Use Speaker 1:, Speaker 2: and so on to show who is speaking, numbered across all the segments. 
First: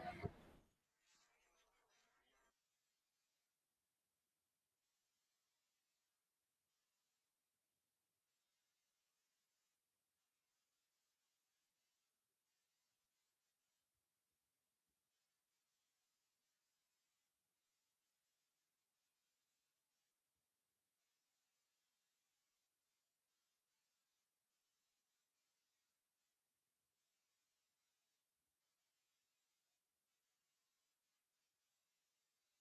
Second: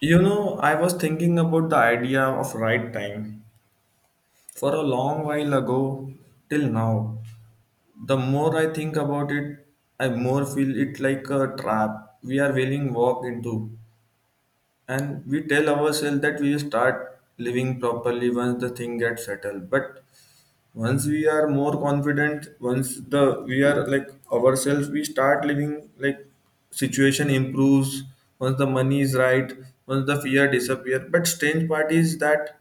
Speaker 1: You know, I was thinking about the idea of right time for a long while ago till now. The more I think about it, I more feel it like a trap we are willing walk into. And we tell ourselves that we start living properly once the thing gets settled. But once we are more confident once the we are like ourselves we start living like situation improves once the money is right once the fear disappear but strange part is that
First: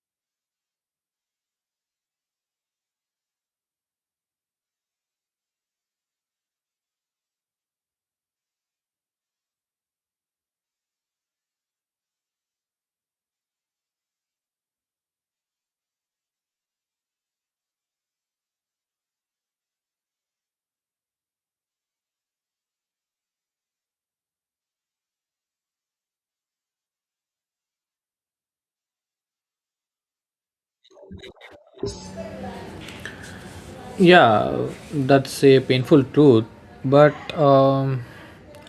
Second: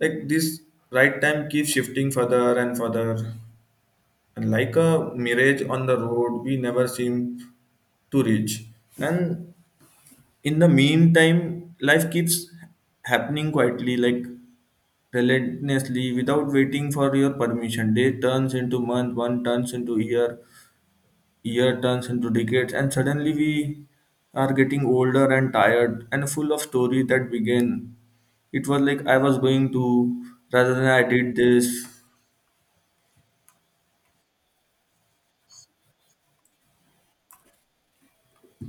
Speaker 1: like this right time keeps shifting further and further, and like a mirage on the road we never seem to reach. And in the meantime life keeps happening quietly, like relentlessly, without waiting for your permission. Day turns into month, one turns into year, year turns into decades, and suddenly we are getting older and tired and full of story that began. It was like I was going to rather than I did this.
Speaker 2: Yeah, that's a painful truth, but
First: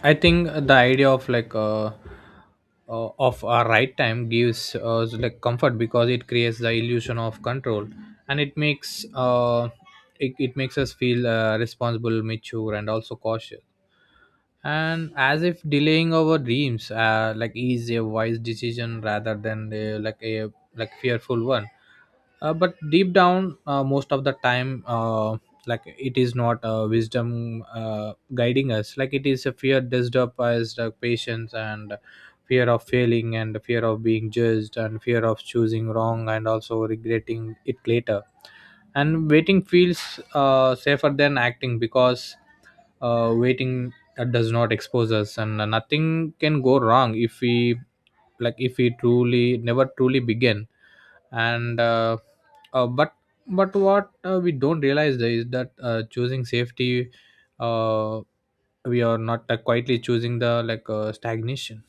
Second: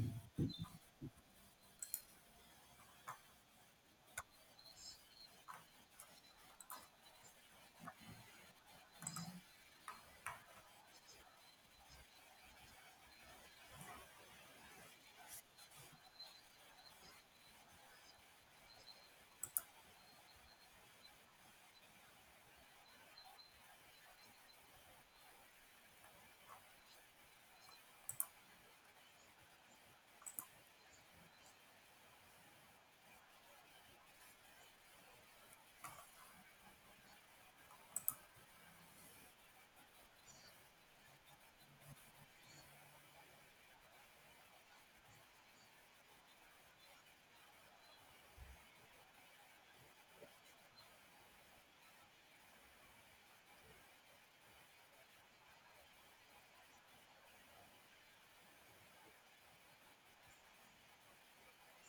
Speaker 2: I think the idea of of a right time gives us like comfort because it creates the illusion of control, and it makes it makes us feel responsible, mature, and also cautious. And as if delaying our dreams, like is a wise decision rather than a like fearful one, but deep down, most of the time, like it is not, wisdom, guiding us, like it is a fear dressed up as the patience, and fear of failing, and the fear of being judged, and fear of choosing wrong and also regretting it later. And waiting feels safer than acting because waiting that does not expose us, and nothing can go wrong if we, like if we truly never truly begin. And uh, but but what, we don't realize there is that, choosing safety, uh, we are not, quietly choosing the, like, stagnation.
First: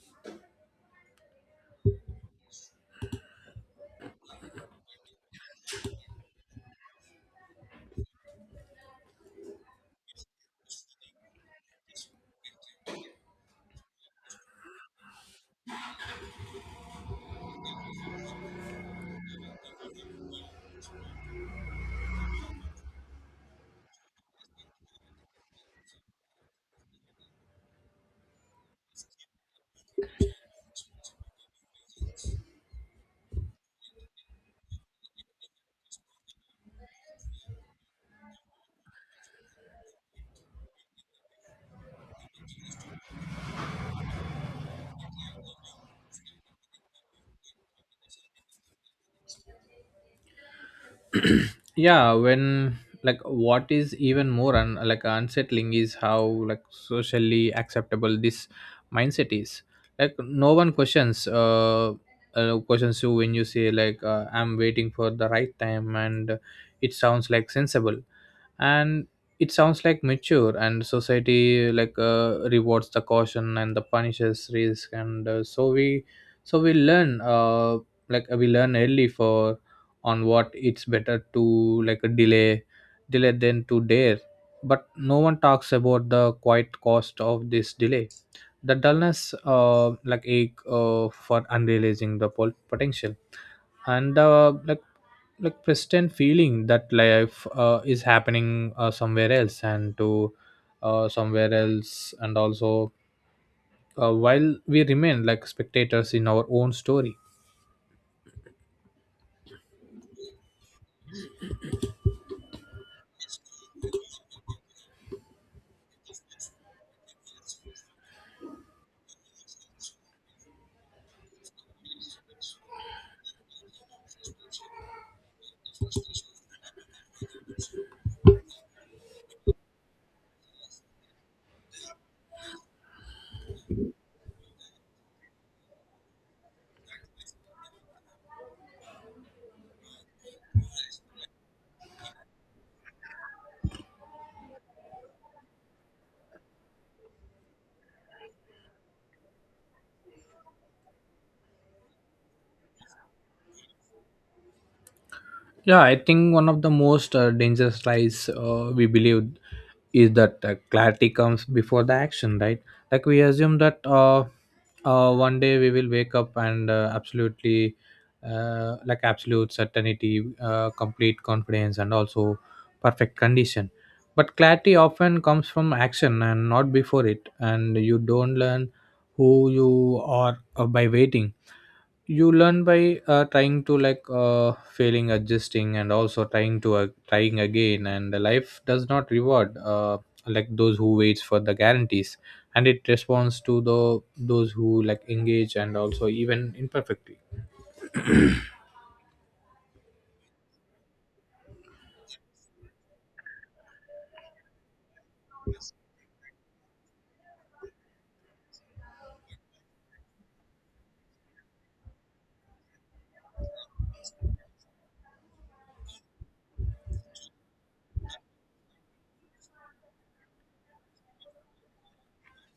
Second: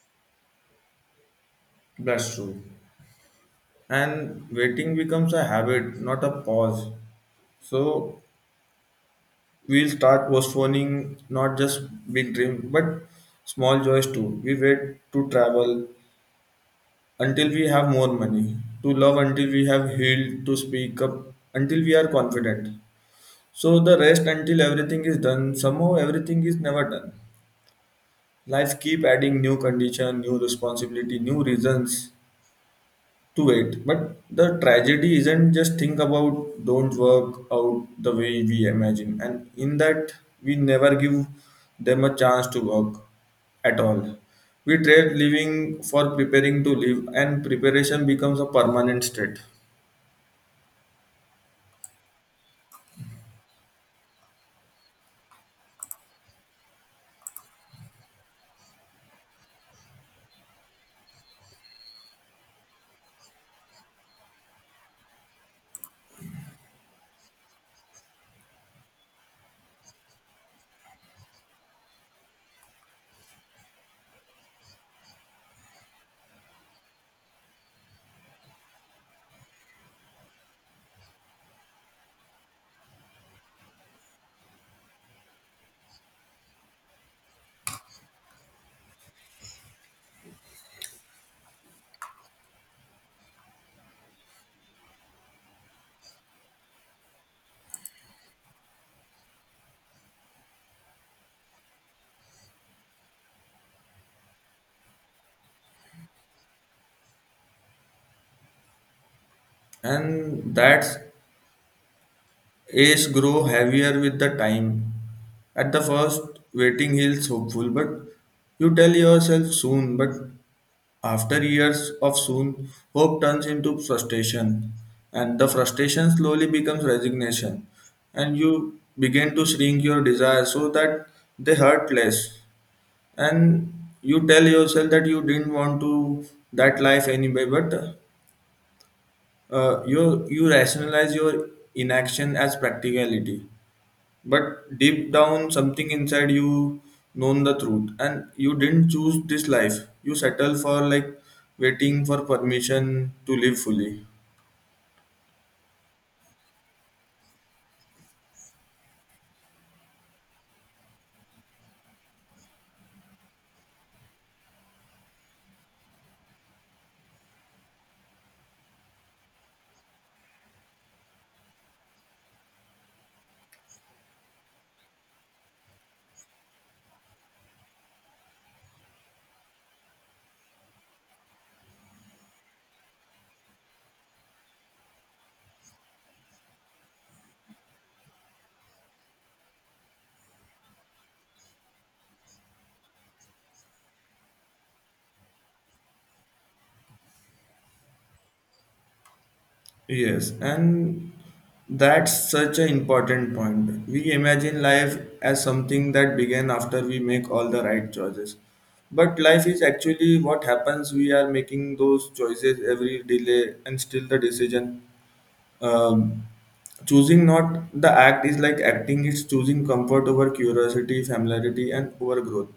Speaker 1: That's true. And waiting becomes a habit, not a pause. So we'll start postponing not just big dreams, but small joys too. We wait to travel, until we have more money, to love until we have healed, to speak up until we are confident. So the rest until everything is done, somehow everything is never done. Life keep adding new condition, new responsibility, new reasons to it. But the tragedy isn't just think about don't work out the way we imagine. And in that we never give them a chance to work at all. We trade living for preparing to live, and preparation becomes a permanent state.
Speaker 2: Yeah, when like what is even more like unsettling is how like socially acceptable this mindset is. Like no one questions, questions you when you say, like, I'm waiting for the right time, and it sounds like sensible, and it sounds like mature, and society, like, rewards the caution and the punishes risk. And so we learn, like we learn early for on what it's better to like delay than to dare. But no one talks about the quiet cost of this delay, the dullness, like ache, for unrealizing the potential, and, like persistent feeling that life, is happening, somewhere else, and also, while we remain like spectators in our own story.
Speaker 1: And that ace grow heavier with the time. At the first, waiting feels hopeful, but you tell yourself soon. But after years of soon, hope turns into frustration, and the frustration slowly becomes resignation, and you begin to shrink your desires so that they hurt less. And you tell yourself that you didn't want to that life anyway, but you rationalize your inaction as practicality, but deep down, something inside you known the truth, and you didn't choose this life. You settle for like waiting for permission to live fully.
Speaker 2: Yeah, I think one of the most, dangerous lies, we believe is that, clarity comes before the action, right? Like we assume that, one day we will wake up and, absolutely, like absolute certainty, complete confidence, and also perfect condition. But clarity often comes from action and not before it, and you don't learn who you are, by waiting. You learn by, trying to, like, failing, adjusting, and also trying again. And life does not reward, like those who waits for the guarantees, and it responds to the those who like engage and also even imperfectly.
Speaker 1: Yes, and that's such an important point. We imagine life as something that began after we make all the right choices. But life is actually what happens. We are making those choices every delay and still the decision Um, Choosing not the act is like acting, it's choosing comfort over curiosity, familiarity, and over growth.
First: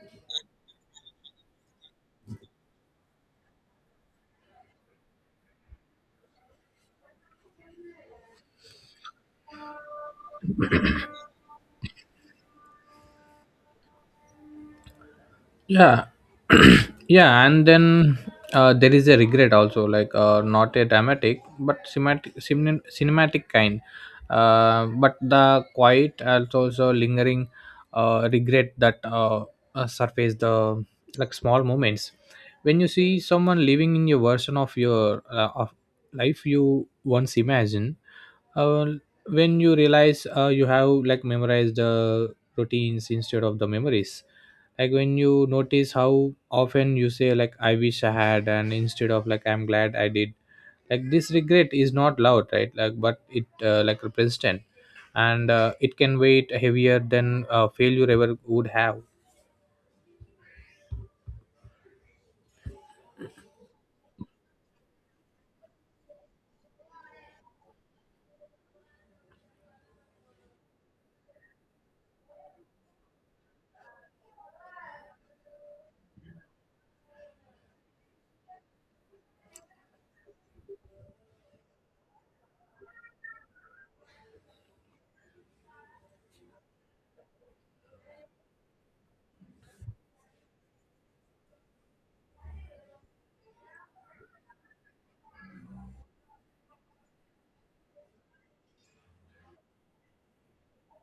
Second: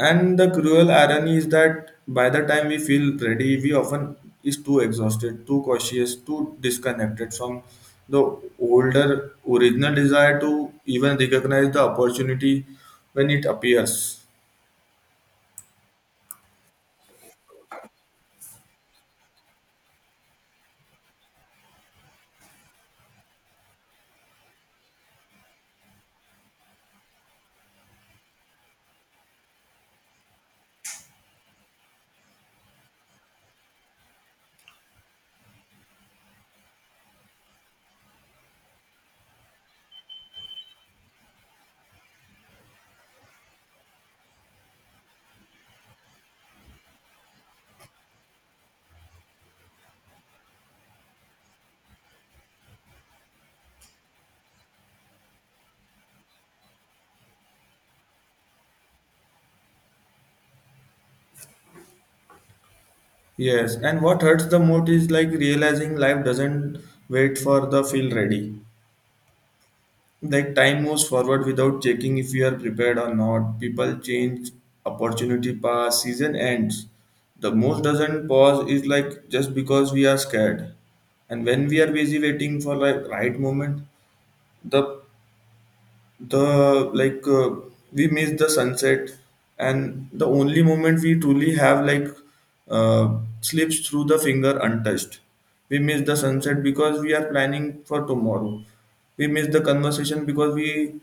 Speaker 1: And the cruel irony is that by the time we feel ready, we often is too exhausted, too cautious, too disconnected from the older original desire to even recognize the opportunity when it appears.
Speaker 2: Yeah. Yeah, and then, there is a regret also, like, not a dramatic but cinematic, cinematic kind, but the quiet and also lingering, regret that, surface the like small moments when you see someone living in your version of your of life you once imagined, uh, when you realize, you have like memorized the routines instead of the memories, like when you notice how often you say, like, I wish I had, and instead of like I'm glad I did. Like this regret is not loud, right, like, but it, like represents, and, it can weight heavier than, failure ever would have.
Speaker 1: Yes, and what hurts the most is like realizing life doesn't wait for the feel ready. Like time moves forward without checking if we are prepared or not. People change, opportunity pass, season ends. The most doesn't pause is like just because we are scared. And when we are busy waiting for like right moment, the the we miss the sunset, and the only moment we truly have, like uh, slips through the finger untouched. We miss the sunset because we are planning for tomorrow. We miss the conversation because we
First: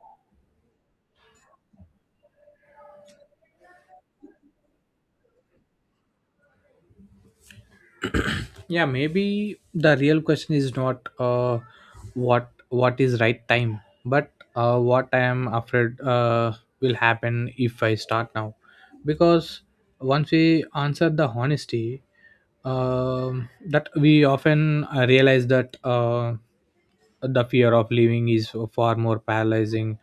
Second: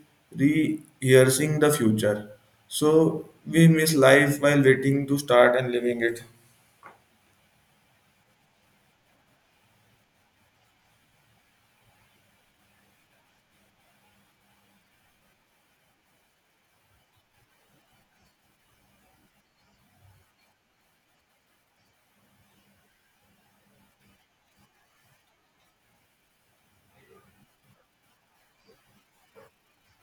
Speaker 1: rehearsing the future. So we miss life while waiting to start and living it.
Speaker 2: Yeah, maybe the real question is not, what what is right time, but, what I am afraid, will happen if I start now, because once we answer the honesty, that we often, realize that, the fear of leaving is far more paralyzing,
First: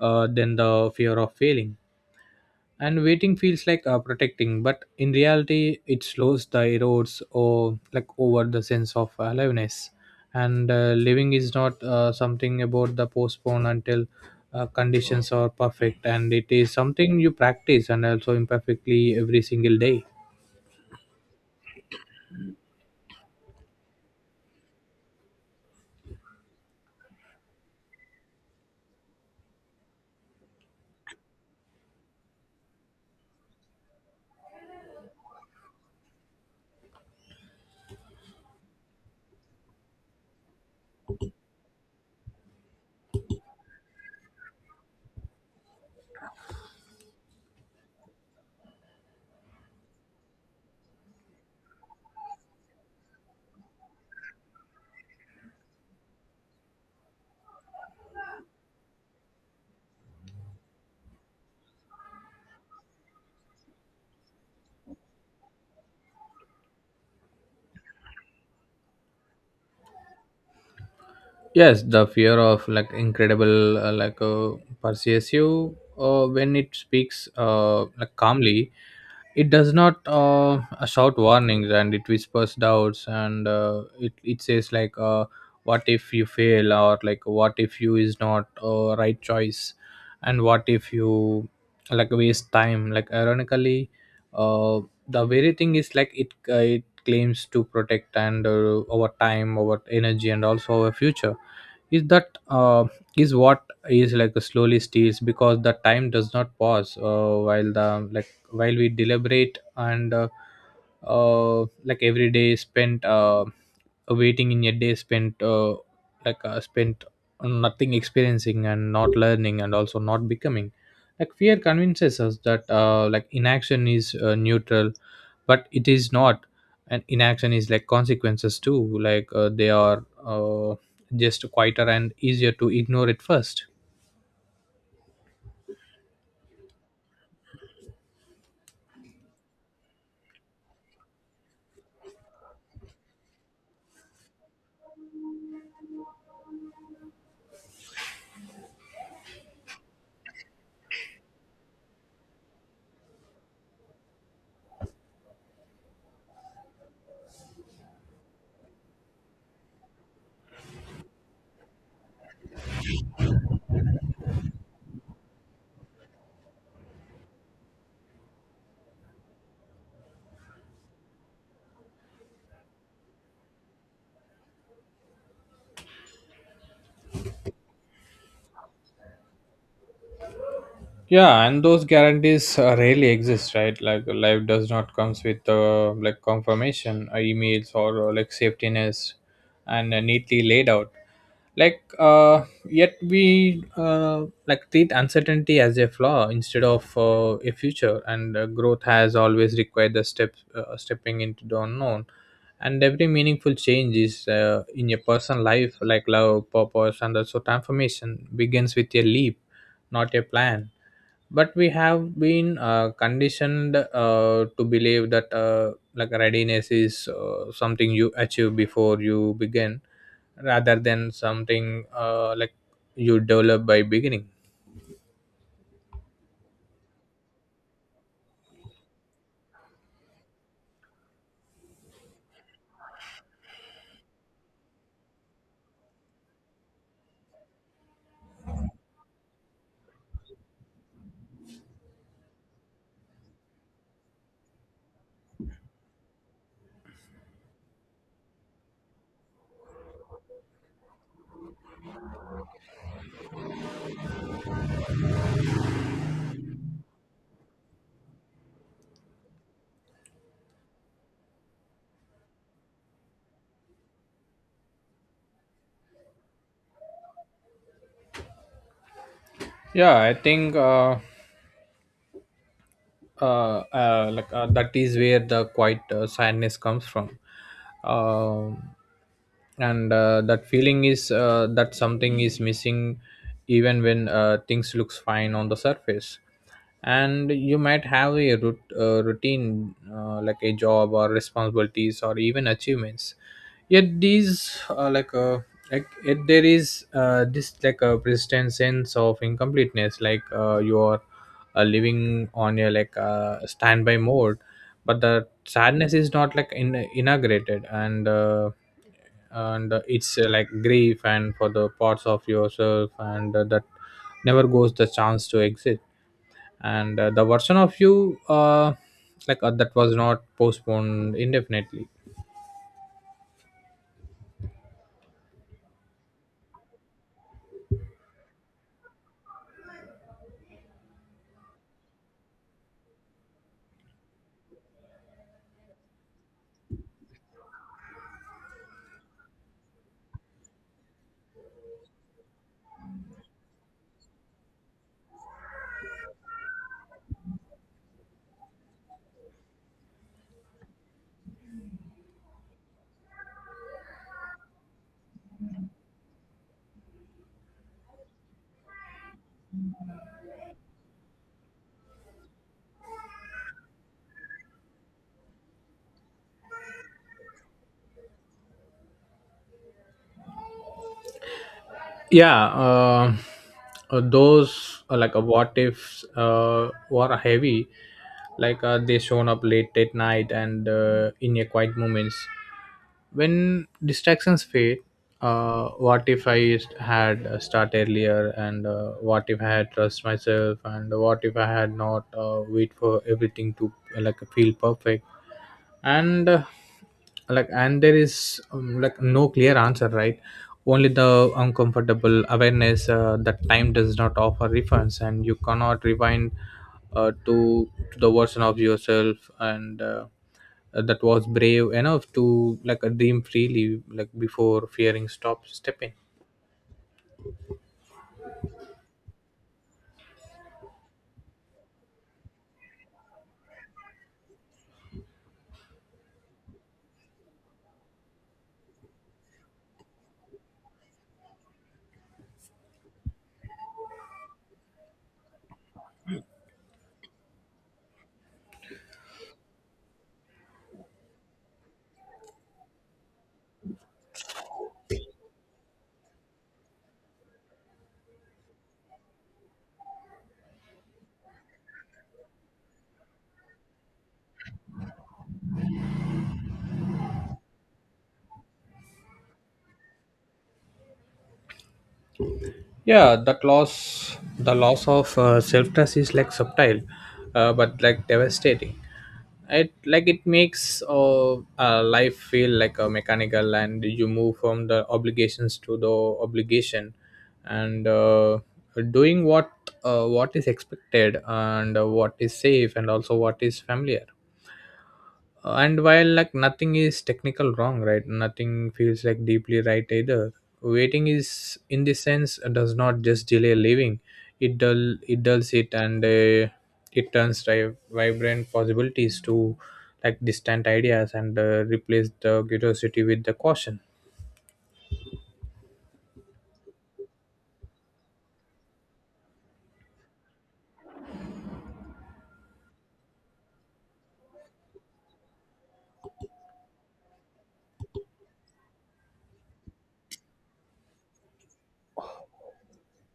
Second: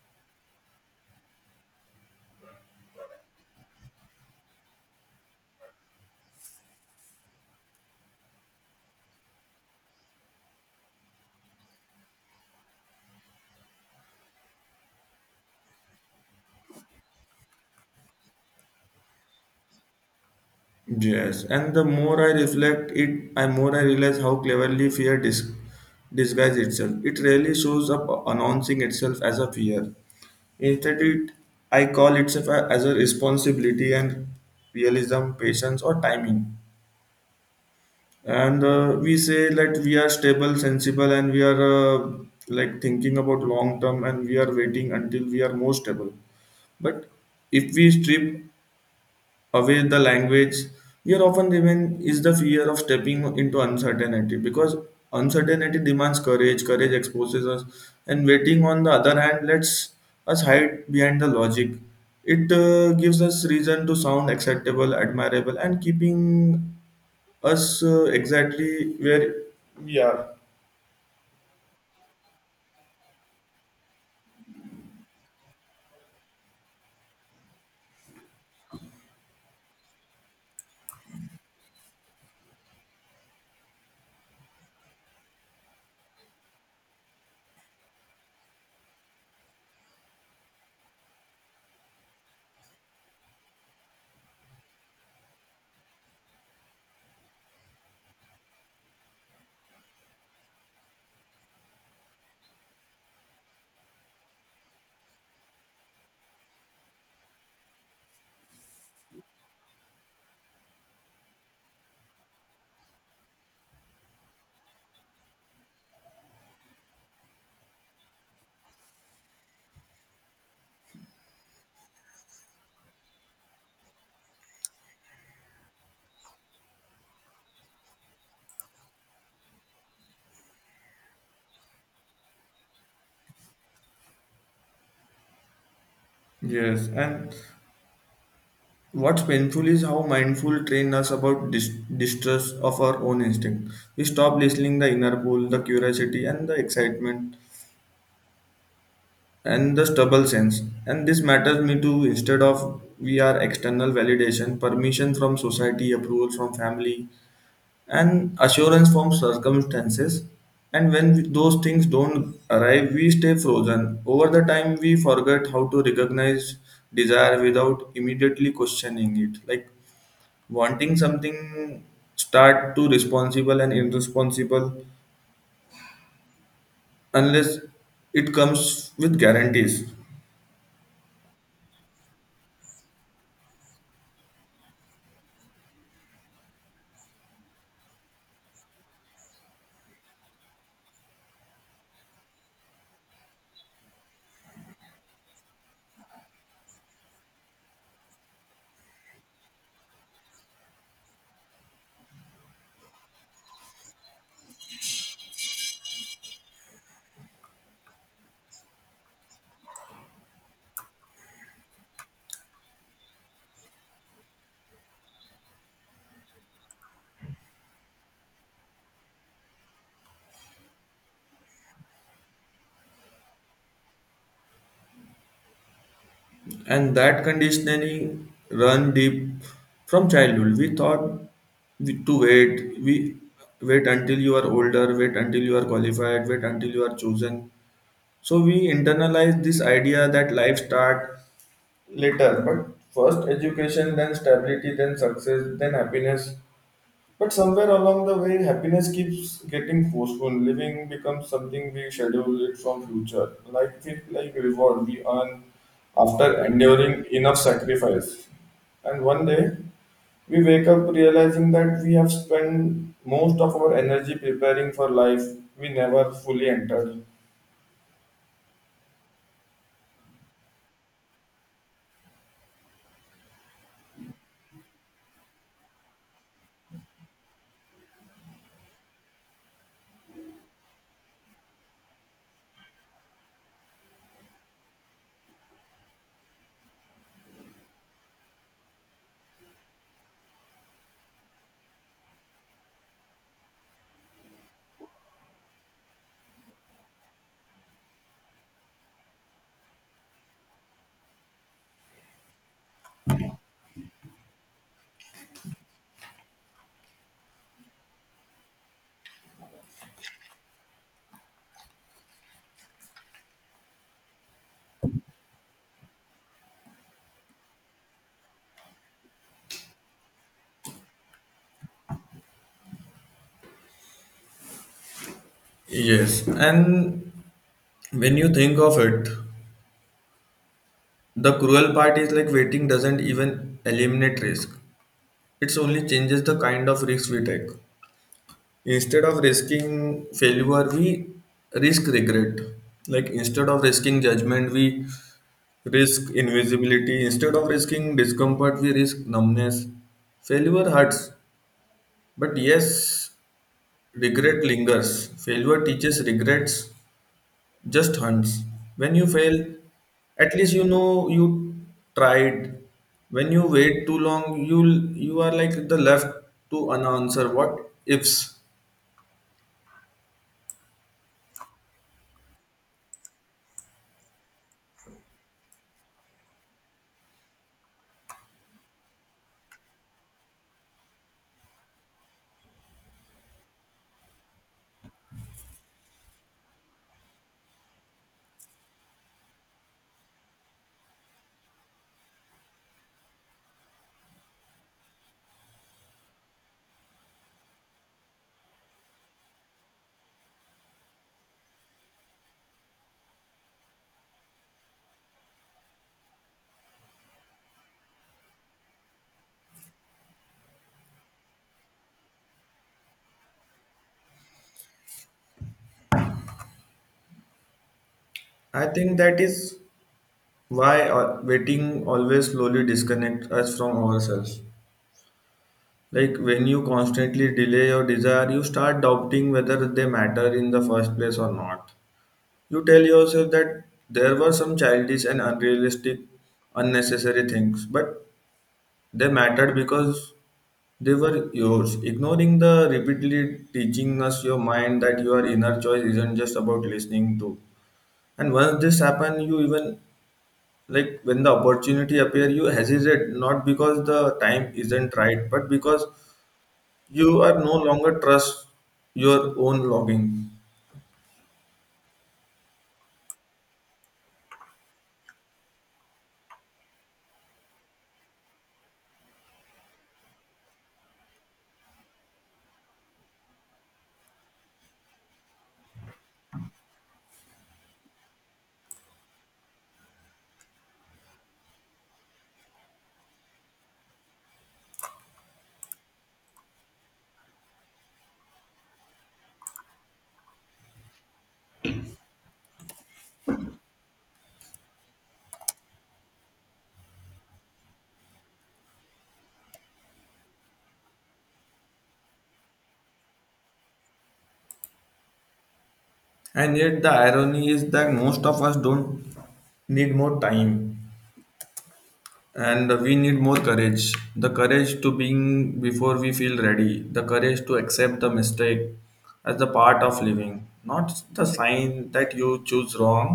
Speaker 2: than the fear of failing. And waiting feels like, protecting, but in reality it slows the erodes or like over the sense of aliveness. And, living is not, something about the postpone until, conditions are perfect, and it is something you practice, and also imperfectly every single day.
Speaker 1: Yes, and the more I reflect it, I more I realize how cleverly fear disguises itself. It rarely shows up announcing itself as a fear. Instead, it I call itself as a responsibility and realism, patience, or timing. And we say that we are stable, sensible, and we are uh, like thinking about long term, and we are waiting until we are more stable. But if we strip away the language we are often remain is the fear of stepping into uncertainty, because uncertainty demands courage, courage exposes us, and waiting on the other hand lets us hide behind the logic. It gives us reason to sound acceptable, admirable, and keeping us exactly where we are.
Speaker 2: Yes, the fear of like incredible, pursues you, when it speaks, like calmly. It does not, shout warnings, and it whispers doubts, and, it says like, what if you fail, or like what if you is not, right choice, and what if you like waste time, like ironically, uh, the very thing is like it, uh, claims to protect, and, our time, our energy, and also our future, is that, is what is like slowly steals, because the time does not pause, while the like while we deliberate, and, like every day spent, waiting in a day spent, spent on nothing experiencing, and not learning, and also not becoming. Like fear convinces us that, like inaction is, neutral, but it is not. And inaction is like consequences too, like, they are, just quieter and easier to ignore at first.
Speaker 1: Yes, and what's painful is how mindful train us about distrust of our own instinct. We stop listening the inner pull, the curiosity and the excitement and the stubble sense. And this matters me too. Instead of we are external validation, permission from society, approval from family, and assurance from circumstances. And when those things don't arrive, we stay frozen. Over the time, we forget how to recognize desire without immediately questioning it. Like wanting something start to responsible and irresponsible unless it comes with guarantees.
Speaker 2: Yeah, and those guarantees, rarely exist, right, like life does not comes with, like confirmation, emails, or, like safetiness, and, neatly laid out, like, yet we, like treat uncertainty as a flaw instead of, a future. And, growth has always required the step, stepping into the unknown, and every meaningful change is, in a person's life, like love, purpose, and also transformation, begins with a leap, not a plan. But we have been, conditioned, to believe that, like readiness is, something you achieve before you begin, rather than something, like you develop by beginning.
Speaker 1: And that conditioning run deep. From childhood we thought to wait, we wait until you are older, wait until you are qualified, wait until you are chosen. So we internalize this idea that life start later, but first education then stability then success then happiness. But somewhere along the way, happiness keeps getting postponed. Living becomes something we schedule it from future, like it like reward we earn after enduring enough sacrifice. And one day, we wake up realizing that we have spent most of our energy preparing for life we never fully entered.
Speaker 2: Yeah, I think, that is where the quiet, sadness comes from, um, and, that feeling is, that something is missing, even when, things looks fine on the surface. And you might have a routine, like a job, or responsibilities, or even achievements, yet these like yet there is, this like a persistent sense of incompleteness, like, you are, living on your like, standby mode. But the sadness is not like inaugurated, and, it's, like grief, and for the parts of yourself, and, that never goes the chance to exit, and, the version of you, that was not postponed indefinitely.
Speaker 1: Yes, and when you think of it, the cruel part is like waiting doesn't even eliminate risk. It's only changes the kind of risk we take. Instead of risking failure, we risk regret. Like instead of risking judgment, we risk invisibility. Instead of risking discomfort, we risk numbness. Failure hurts, but yes, regret lingers. Failure teaches regrets, just hunts. When you fail, at least you know you tried. When you wait too long, you are like the left to unanswer what ifs.
Speaker 2: Yeah, those, what ifs, were heavy, like, they shown up late at night, and, in a quiet moments when distractions fade. What if I had, start earlier, and, what if I had trust myself, and what if I had not, wait for everything to, like feel perfect, and, like, and there is, like no clear answer, right, only the uncomfortable awareness, that time does not offer refunds, and you cannot rewind, to the version of yourself, and, that was brave enough to like dream freely, like before fearing stop stepping.
Speaker 1: I think that is why waiting always slowly disconnects us from ourselves. Like when you constantly delay your desire, you start doubting whether they matter in the first place or not. You tell yourself that there were some childish and unrealistic, unnecessary things, but they mattered because they were yours. Ignoring the repeatedly teaching us your mind that your inner choice isn't just about listening to. And once this happens, you even like when the opportunity appear you hesitate not because the time isn't right but because you are no longer trust your own logging.
Speaker 2: Yeah, that loss the loss of, self-trust is like subtle, but like devastating. It like it makes, life feel like a mechanical, and you move from the obligations to the obligation, and, doing what, what is expected, and, what is safe, and also what is familiar. And while like nothing is technical wrong, right, nothing feels like deeply right either. Waiting is in this sense does not just delay living, it dulls it, and, it turns vibrant possibilities to like distant ideas, and, replace the curiosity with the caution.
Speaker 1: And yet the irony is that most of us don't need more time, and we need more courage, the courage to being before we feel ready, the courage to accept the mistake as the part of living, not the sign that you choose wrong,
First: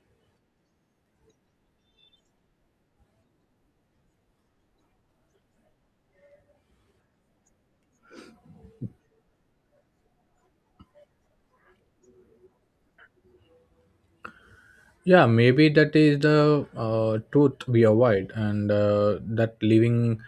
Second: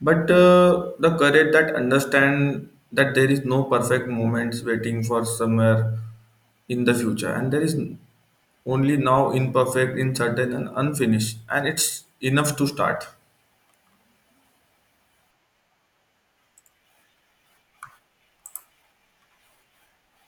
Speaker 1: but the courage that understand that there is no perfect moments waiting for somewhere in the future, and there is only now, imperfect, uncertain and unfinished, and it's enough to start.
Speaker 2: Yeah, maybe that is the, truth we avoid, and, that living,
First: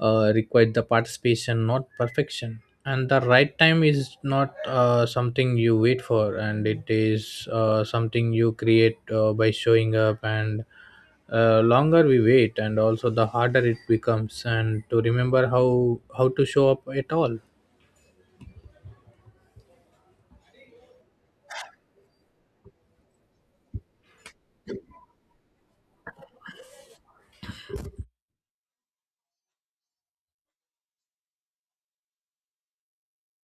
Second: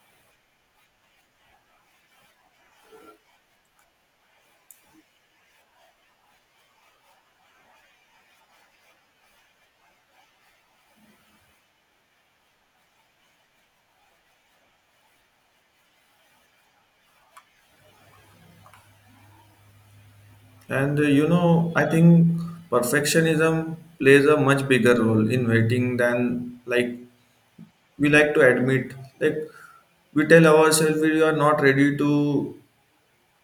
Speaker 2: requires the participation, not perfection. And the right time is not, something you wait for, and it is, something you create, by showing up. And, longer we wait, and also the harder it becomes, and to remember how to show up at all.
Speaker 1: And you know I think perfectionism plays a much bigger role in waiting than like we like to admit. Like we tell ourselves we are not ready to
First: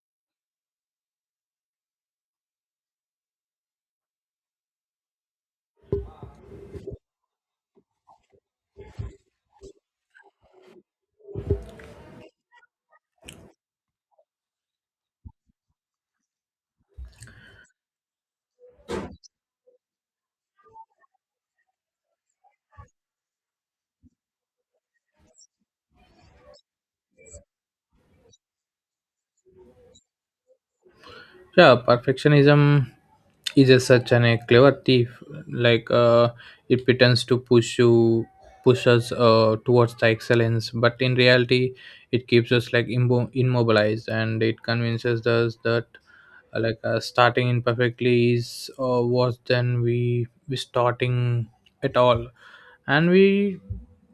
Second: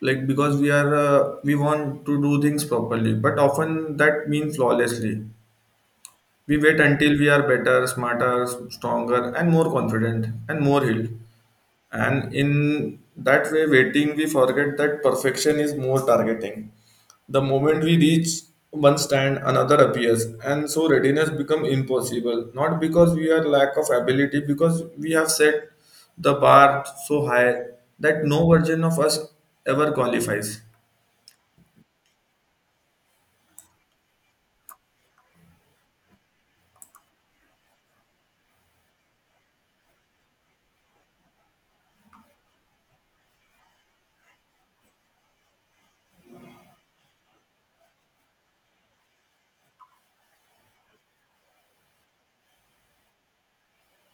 Speaker 1: like because we are we want to do things properly but often that means flawlessly. We wait until we are better, smarter, stronger and more confident and more healed, and in that way waiting we forget that perfection is more targeting. The moment we reach one stand another appears, and so readiness become impossible, not because we are lack of ability because we have set the bar so high that no version of us ever qualifies.
Speaker 2: Yeah, perfectionism is such an a clever thief, like, it pretends to push us, towards the excellence, but in reality it keeps us like immobilized. And it convinces us that, starting imperfectly is, worse than we starting at all. And we,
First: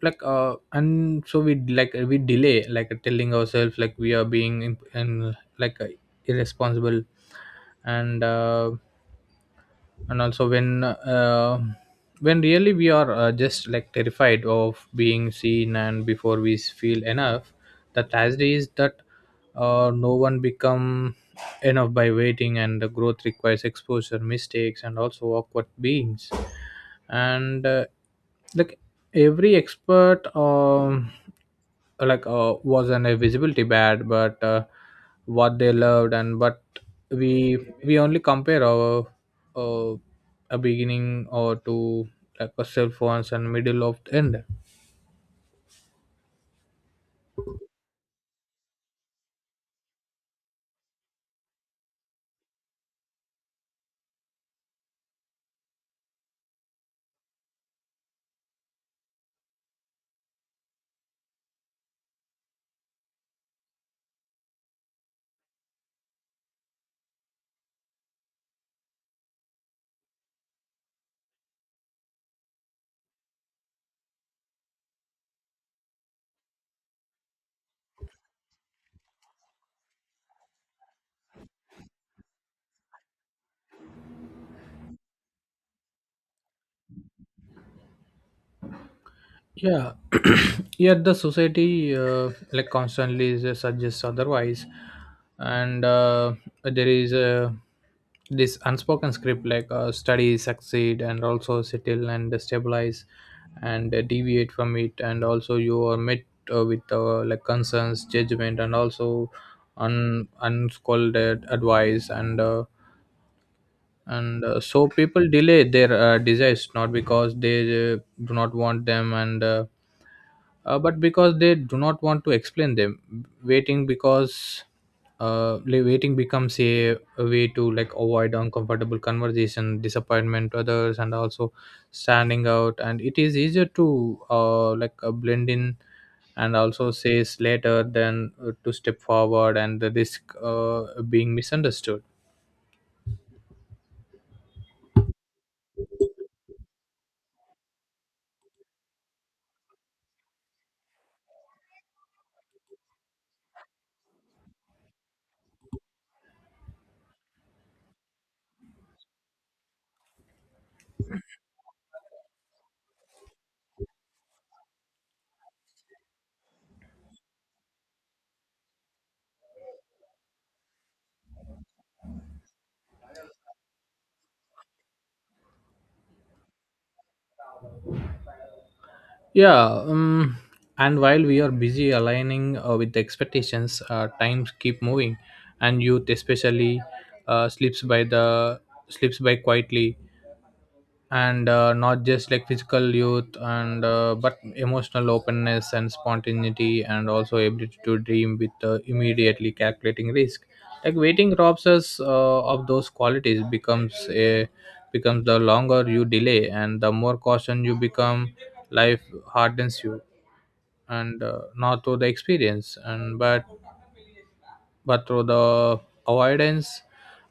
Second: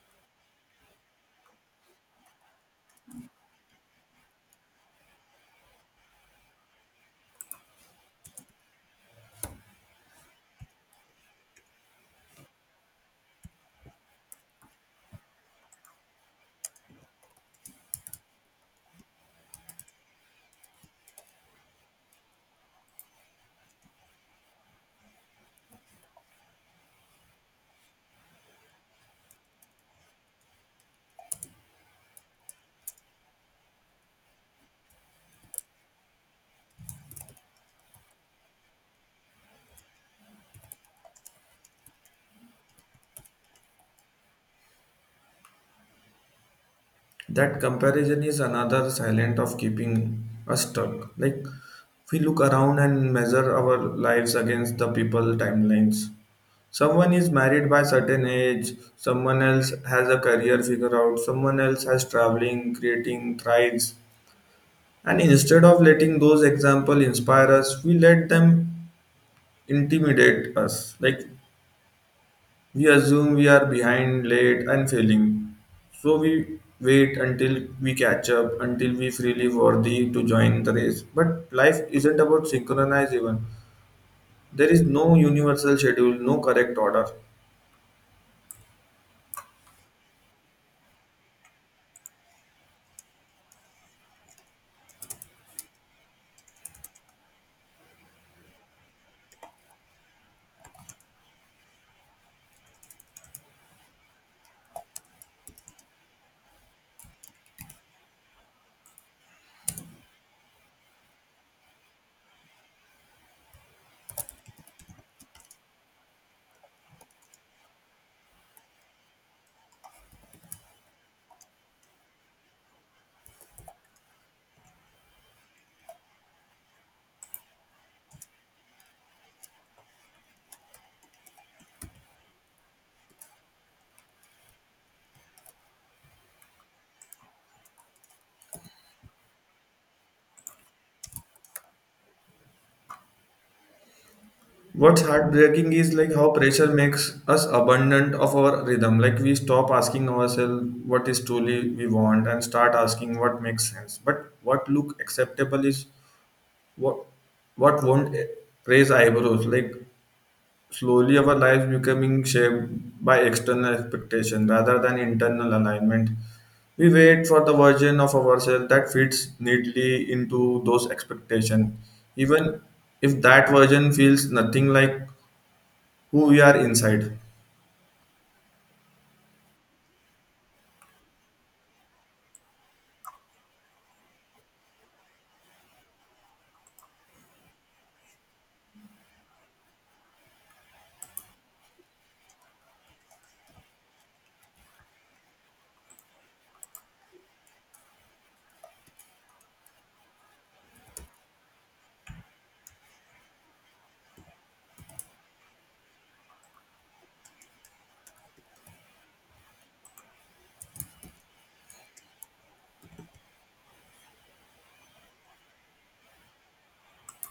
Speaker 2: like and so we like we delay, like telling ourselves like we are being and like, irresponsible, and, also when, when really we are, just like terrified of being seen, and before we feel enough. The tragedy is that, no one become enough by waiting, and the growth requires exposure, mistakes, and also awkward beings. And, like every expert, wasn't a visibility bad, but, what they loved, and but we we only compare our, uh, a beginning or to like a cell phones and middle of the end.
Speaker 1: That comparison is another silent of keeping us stuck. Like we look around and measure our lives against the people timelines. Someone is married by certain age, someone else has a career figure out, someone else has traveling, creating, thrives. And instead of letting those examples inspire us, we let them intimidate us. Like we assume we are behind, late, and failing. So we wait until we catch up, until we freely worthy to join the race. But life isn't about synchronized even. There is no universal schedule, no correct order.
Speaker 2: Yeah. Yet the society, like constantly suggests otherwise, and, there is, this unspoken script, like, study, succeed, and also settle and stabilize, and, deviate from it and also you are met, with like concerns judgment and also unscolded advice and so people delay their desires not because they do not want them and but because they do not want to explain them. waiting because Waiting becomes a way to like avoid uncomfortable conversation, disappointment to others, and also standing out, and it is easier to blend in and also says later than to step forward and the risk being misunderstood.
Speaker 1: What's heartbreaking is like how pressure makes us abundant of our rhythm. Like we stop asking ourselves what is truly we want and start asking what makes sense. But what look acceptable is what what won't raise eyebrows. Like slowly, our lives becoming shaped by external expectation rather than internal alignment. We wait for the version of ourselves that fits neatly into those expectations, even if that version feels nothing like who we are inside.
Speaker 2: Yeah, and while we are busy aligning with the expectations, times keep moving, and youth especially uh, slips by the slips by quietly, and not just like physical youth, and but emotional openness and spontaneity, and also ability to dream with immediately calculating risk. Like waiting robs us of those qualities. Becomes the, longer you delay, and the more caution you become, life hardens you, and not through the experience and but through the avoidance,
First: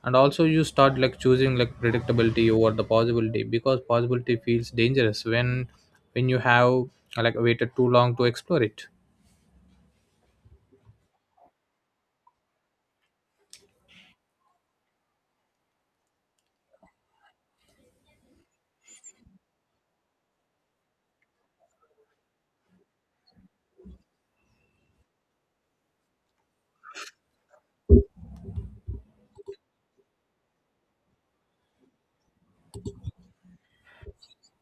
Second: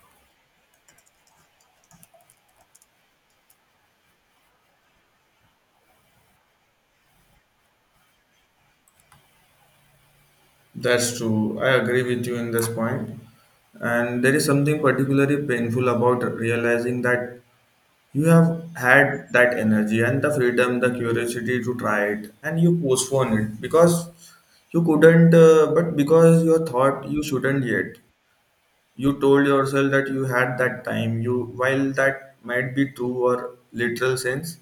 Speaker 2: and also you start like choosing like predictability over the possibility because possibility feels dangerous when you have like waited too long to explore it.
Speaker 1: That's true. I agree with you in this point. And there is something particularly painful about realizing that you have had that energy and the freedom, the curiosity to try it, and you postpone it because you couldn't, but because you thought you shouldn't yet. You told yourself that you had that time. You, while that might be true or literal sense,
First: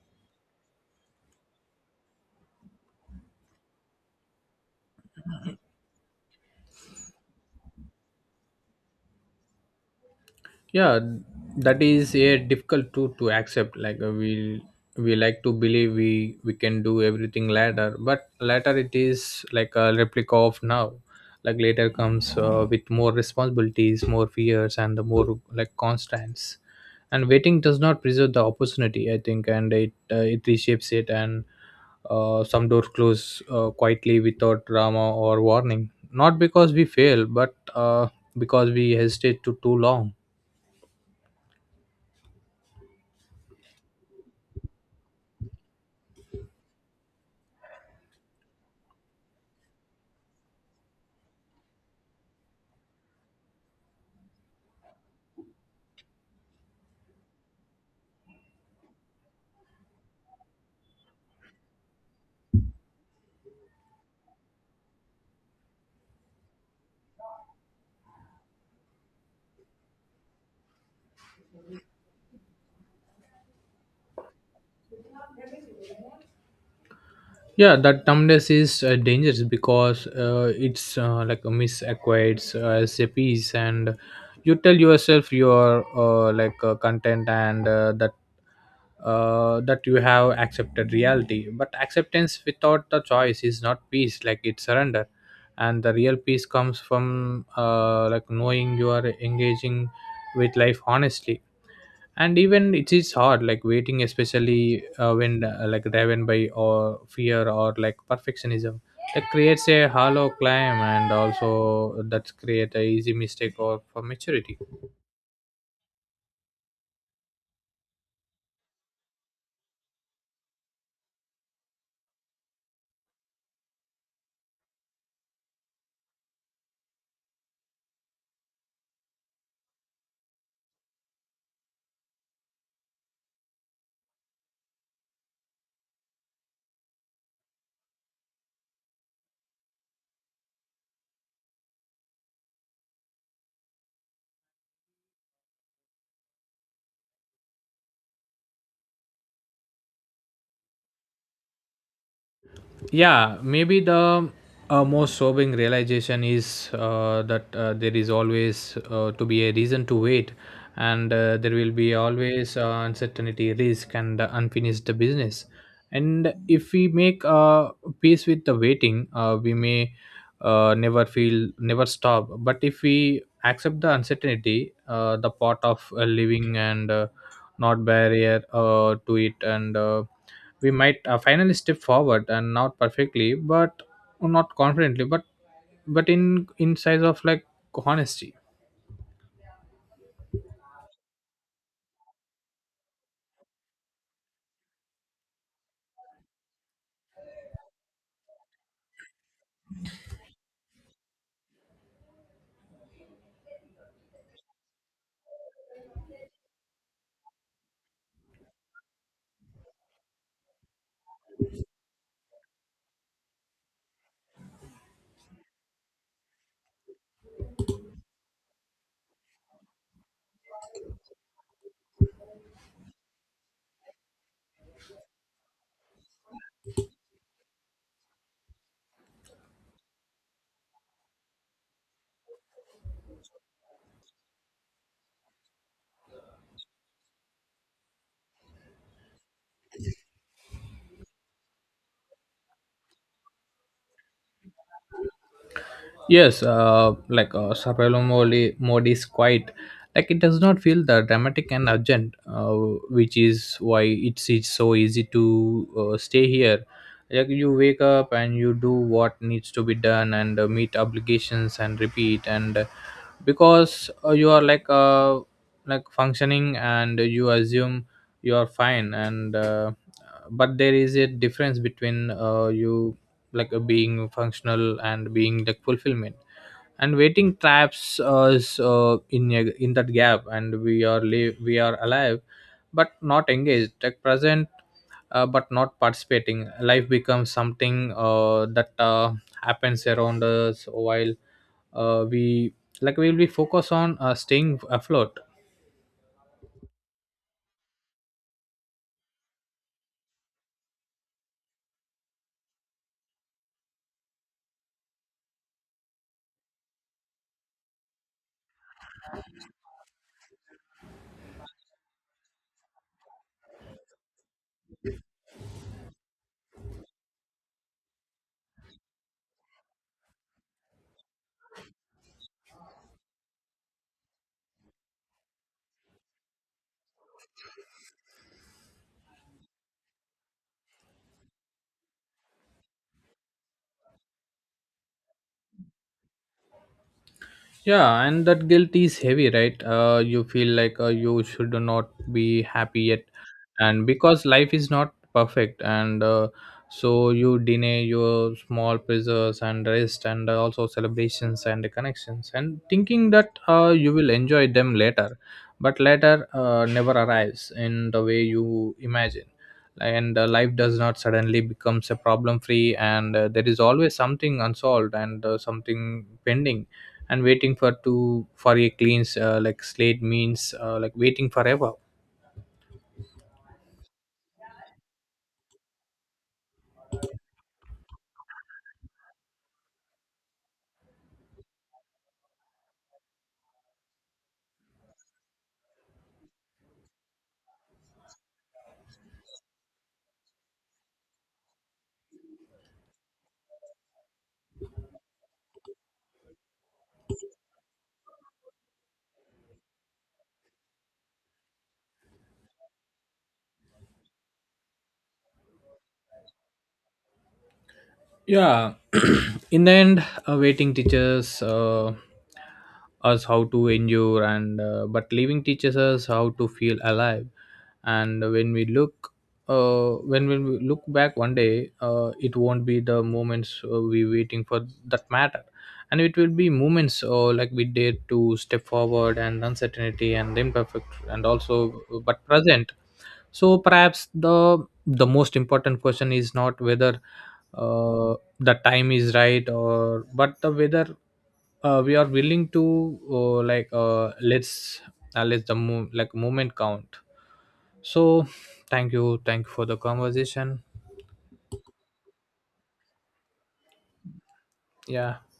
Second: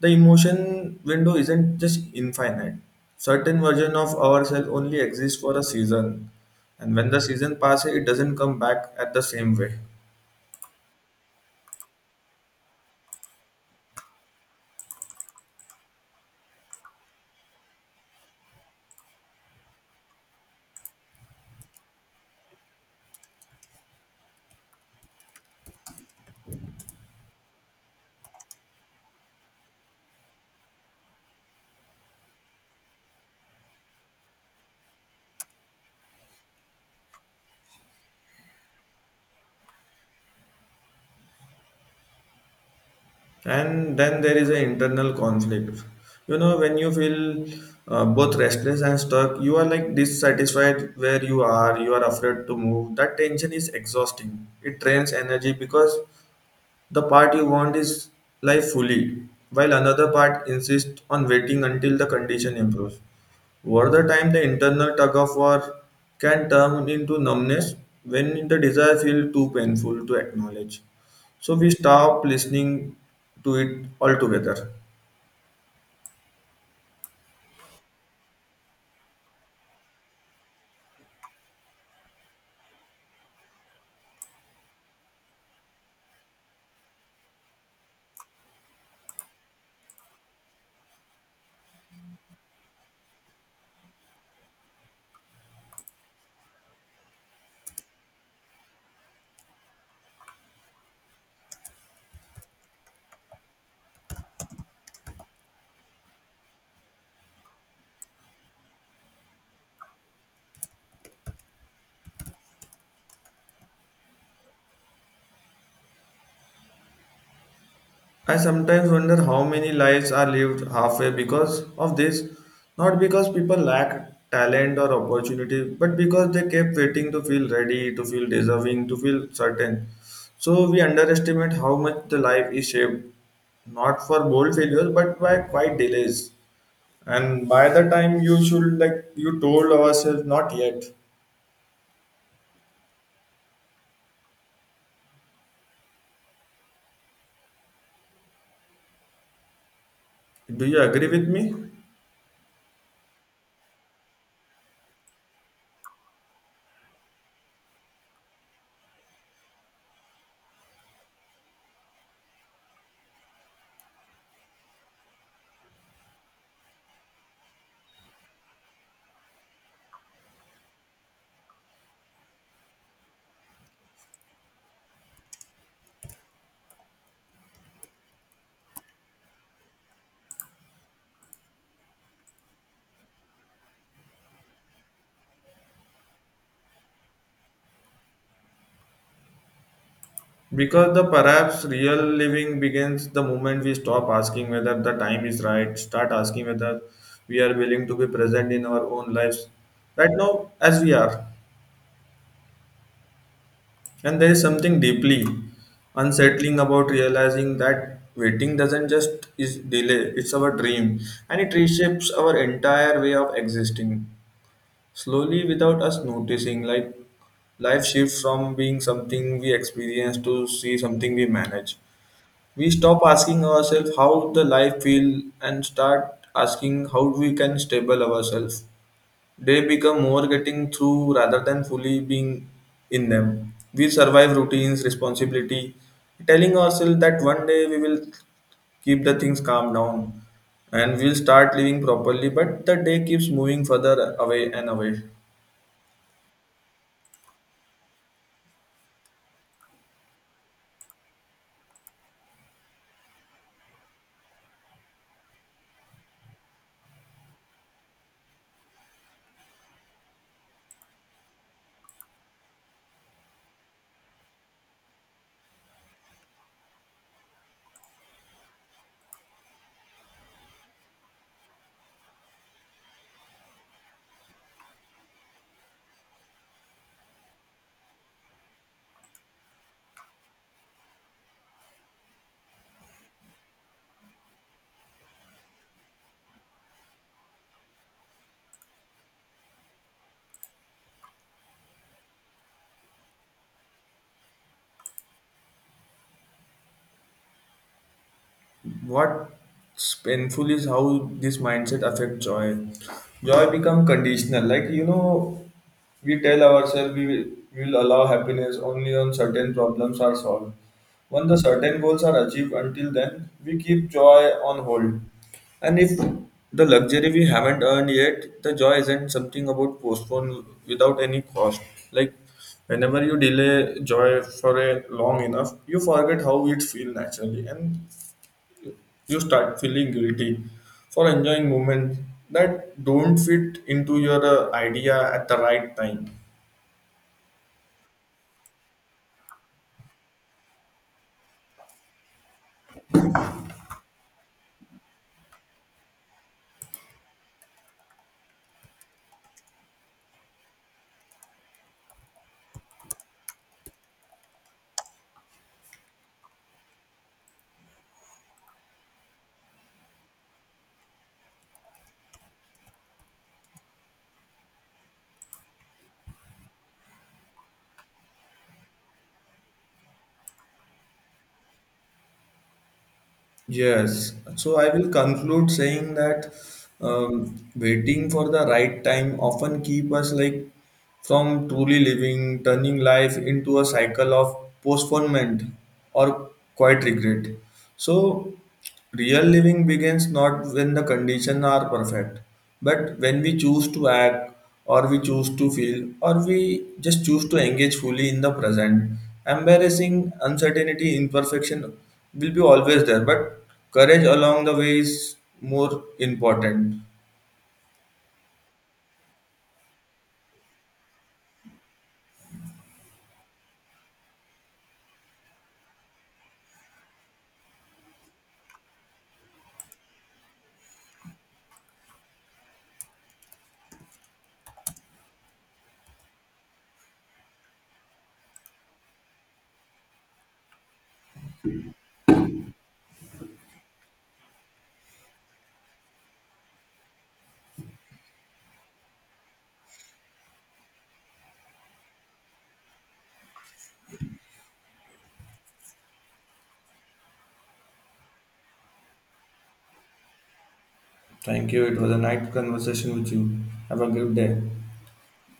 Speaker 1: the emotion window isn't just infinite. Certain version of ourselves only exists for a season, and when the season passes, it doesn't come back at the same way.
Speaker 2: Yeah, that is a difficult truth to accept, like we like to believe we can do everything later, but later it is like a replica of now. Like later comes with more responsibilities, more fears, and the more like constants, and waiting does not preserve the opportunity, I think, and it reshapes it, and some doors close quietly without drama or warning, not because we fail, but because we hesitate to too long.
Speaker 1: And then there is an internal conflict, you know, when you feel both restless and stuck, you are like dissatisfied where you are, you are afraid to move. That tension is exhausting, it drains energy, because the part you want is life fully while another part insists on waiting until the condition improves. Over the time, the internal tug of war can turn into numbness when the desire feels too painful to acknowledge. So we stop listening to it altogether.
Speaker 2: Yeah, that numbness is dangerous because it's like a misacquaints as a piece, and you tell yourself you are content, and that that you have accepted reality, but acceptance without the choice is not peace, like it's surrender. And the real peace comes from like knowing you are engaging with life honestly, and even it is hard, like waiting, especially when like driven by or fear or like perfectionism, that creates a hollow climb, and also that create a easy mistake or for maturity.
Speaker 1: I sometimes wonder how many lives are lived halfway because of this, not because people lack talent or opportunity, but because they kept waiting to feel ready, to feel deserving, to feel certain. So we underestimate how much the life is shaped not for bold failures but by quiet delays. And by the time you should like you told ourselves not yet. Do you agree with me?
Speaker 2: Yeah, maybe the most sobering realization is that there is always to be a reason to wait, and there will be always uncertainty, risk, and unfinished business. And if we make peace with the waiting, we may never feel, never stop, but if we accept the uncertainty, the part of living, and not barrier to it, and we might finally step forward, and not perfectly but not confidently but in size of like honesty.
Speaker 1: Because the perhaps real living begins the moment we stop asking whether the time is right, start asking whether we are willing to be present in our own lives right now as we are. And there is something deeply unsettling about realizing that waiting doesn't just is delay, it's our dream, and it reshapes our entire way of existing. Slowly, without us noticing, like life shifts from being something we experience to see something we manage. We stop asking ourselves how the life feel and start asking how we can stable ourselves. They become more getting through rather than fully being in them. We survive routines, responsibility, telling ourselves that one day we will keep the things calm down and we'll start living properly, but the day keeps moving further away and away.
Speaker 2: Yes, Sapello Modi, Modi is quite, like it does not feel the dramatic and urgent, which is why it's so easy to stay here. Like you wake up and you do what needs to be done and meet obligations and repeat, and because you are like functioning, and you assume you are fine, and but there is a difference between you like being functional and being like fulfillment. And waiting traps us in in that gap, and we are alive but not engaged, like present but not participating. Life becomes something that happens around us while we will be focused on staying afloat.
Speaker 1: What's painful is how this mindset affects joy. Joy become conditional, like you know, we tell ourselves we will allow happiness only on certain problems are solved, when the certain goals are achieved. Until then, we keep joy on hold, and if the luxury we haven't earned yet, the joy isn't something about postpone without any cost. Like whenever you delay joy for a long enough, you forget how it feels naturally, and you start feeling guilty for enjoying moments that don't fit into your idea at the right time.
Speaker 2: Yeah, and that guilt is heavy, right? You feel like you should not be happy yet, and because life is not perfect, and so you deny your small pleasures and rest and also celebrations and connections, and thinking that you will enjoy them later, but later never arrives in the way you imagine, and life does not suddenly becomes a problem free, and there is always something unsolved, and something pending, and waiting for to for a clean like slate means like waiting forever.
Speaker 1: Yes, so I will conclude saying that waiting for the right time often keep us like from truly living, turning life into a cycle of postponement or quiet regret. So real living begins not when the conditions are perfect, but when we choose to act, or we choose to feel, or we just choose to engage fully in the present. Embarrassing, uncertainty, imperfection will be always there, but courage along the way is more important.
Speaker 2: Yeah in the end waiting teaches us how to endure, and but living teaches us how to feel alive. And when we look when we look back one day, it won't be the moments we waiting for that matter, and it will be moments like we dare to step forward, and uncertainty and imperfect, and also but present. So perhaps the most important question is not whether uh, the time is right or, but the weather, we are willing to let's let the like moment count. So, thank you for the conversation.
Speaker 1: Thank you. It was a nice conversation with you. Have a good day.
Speaker 2: Yeah.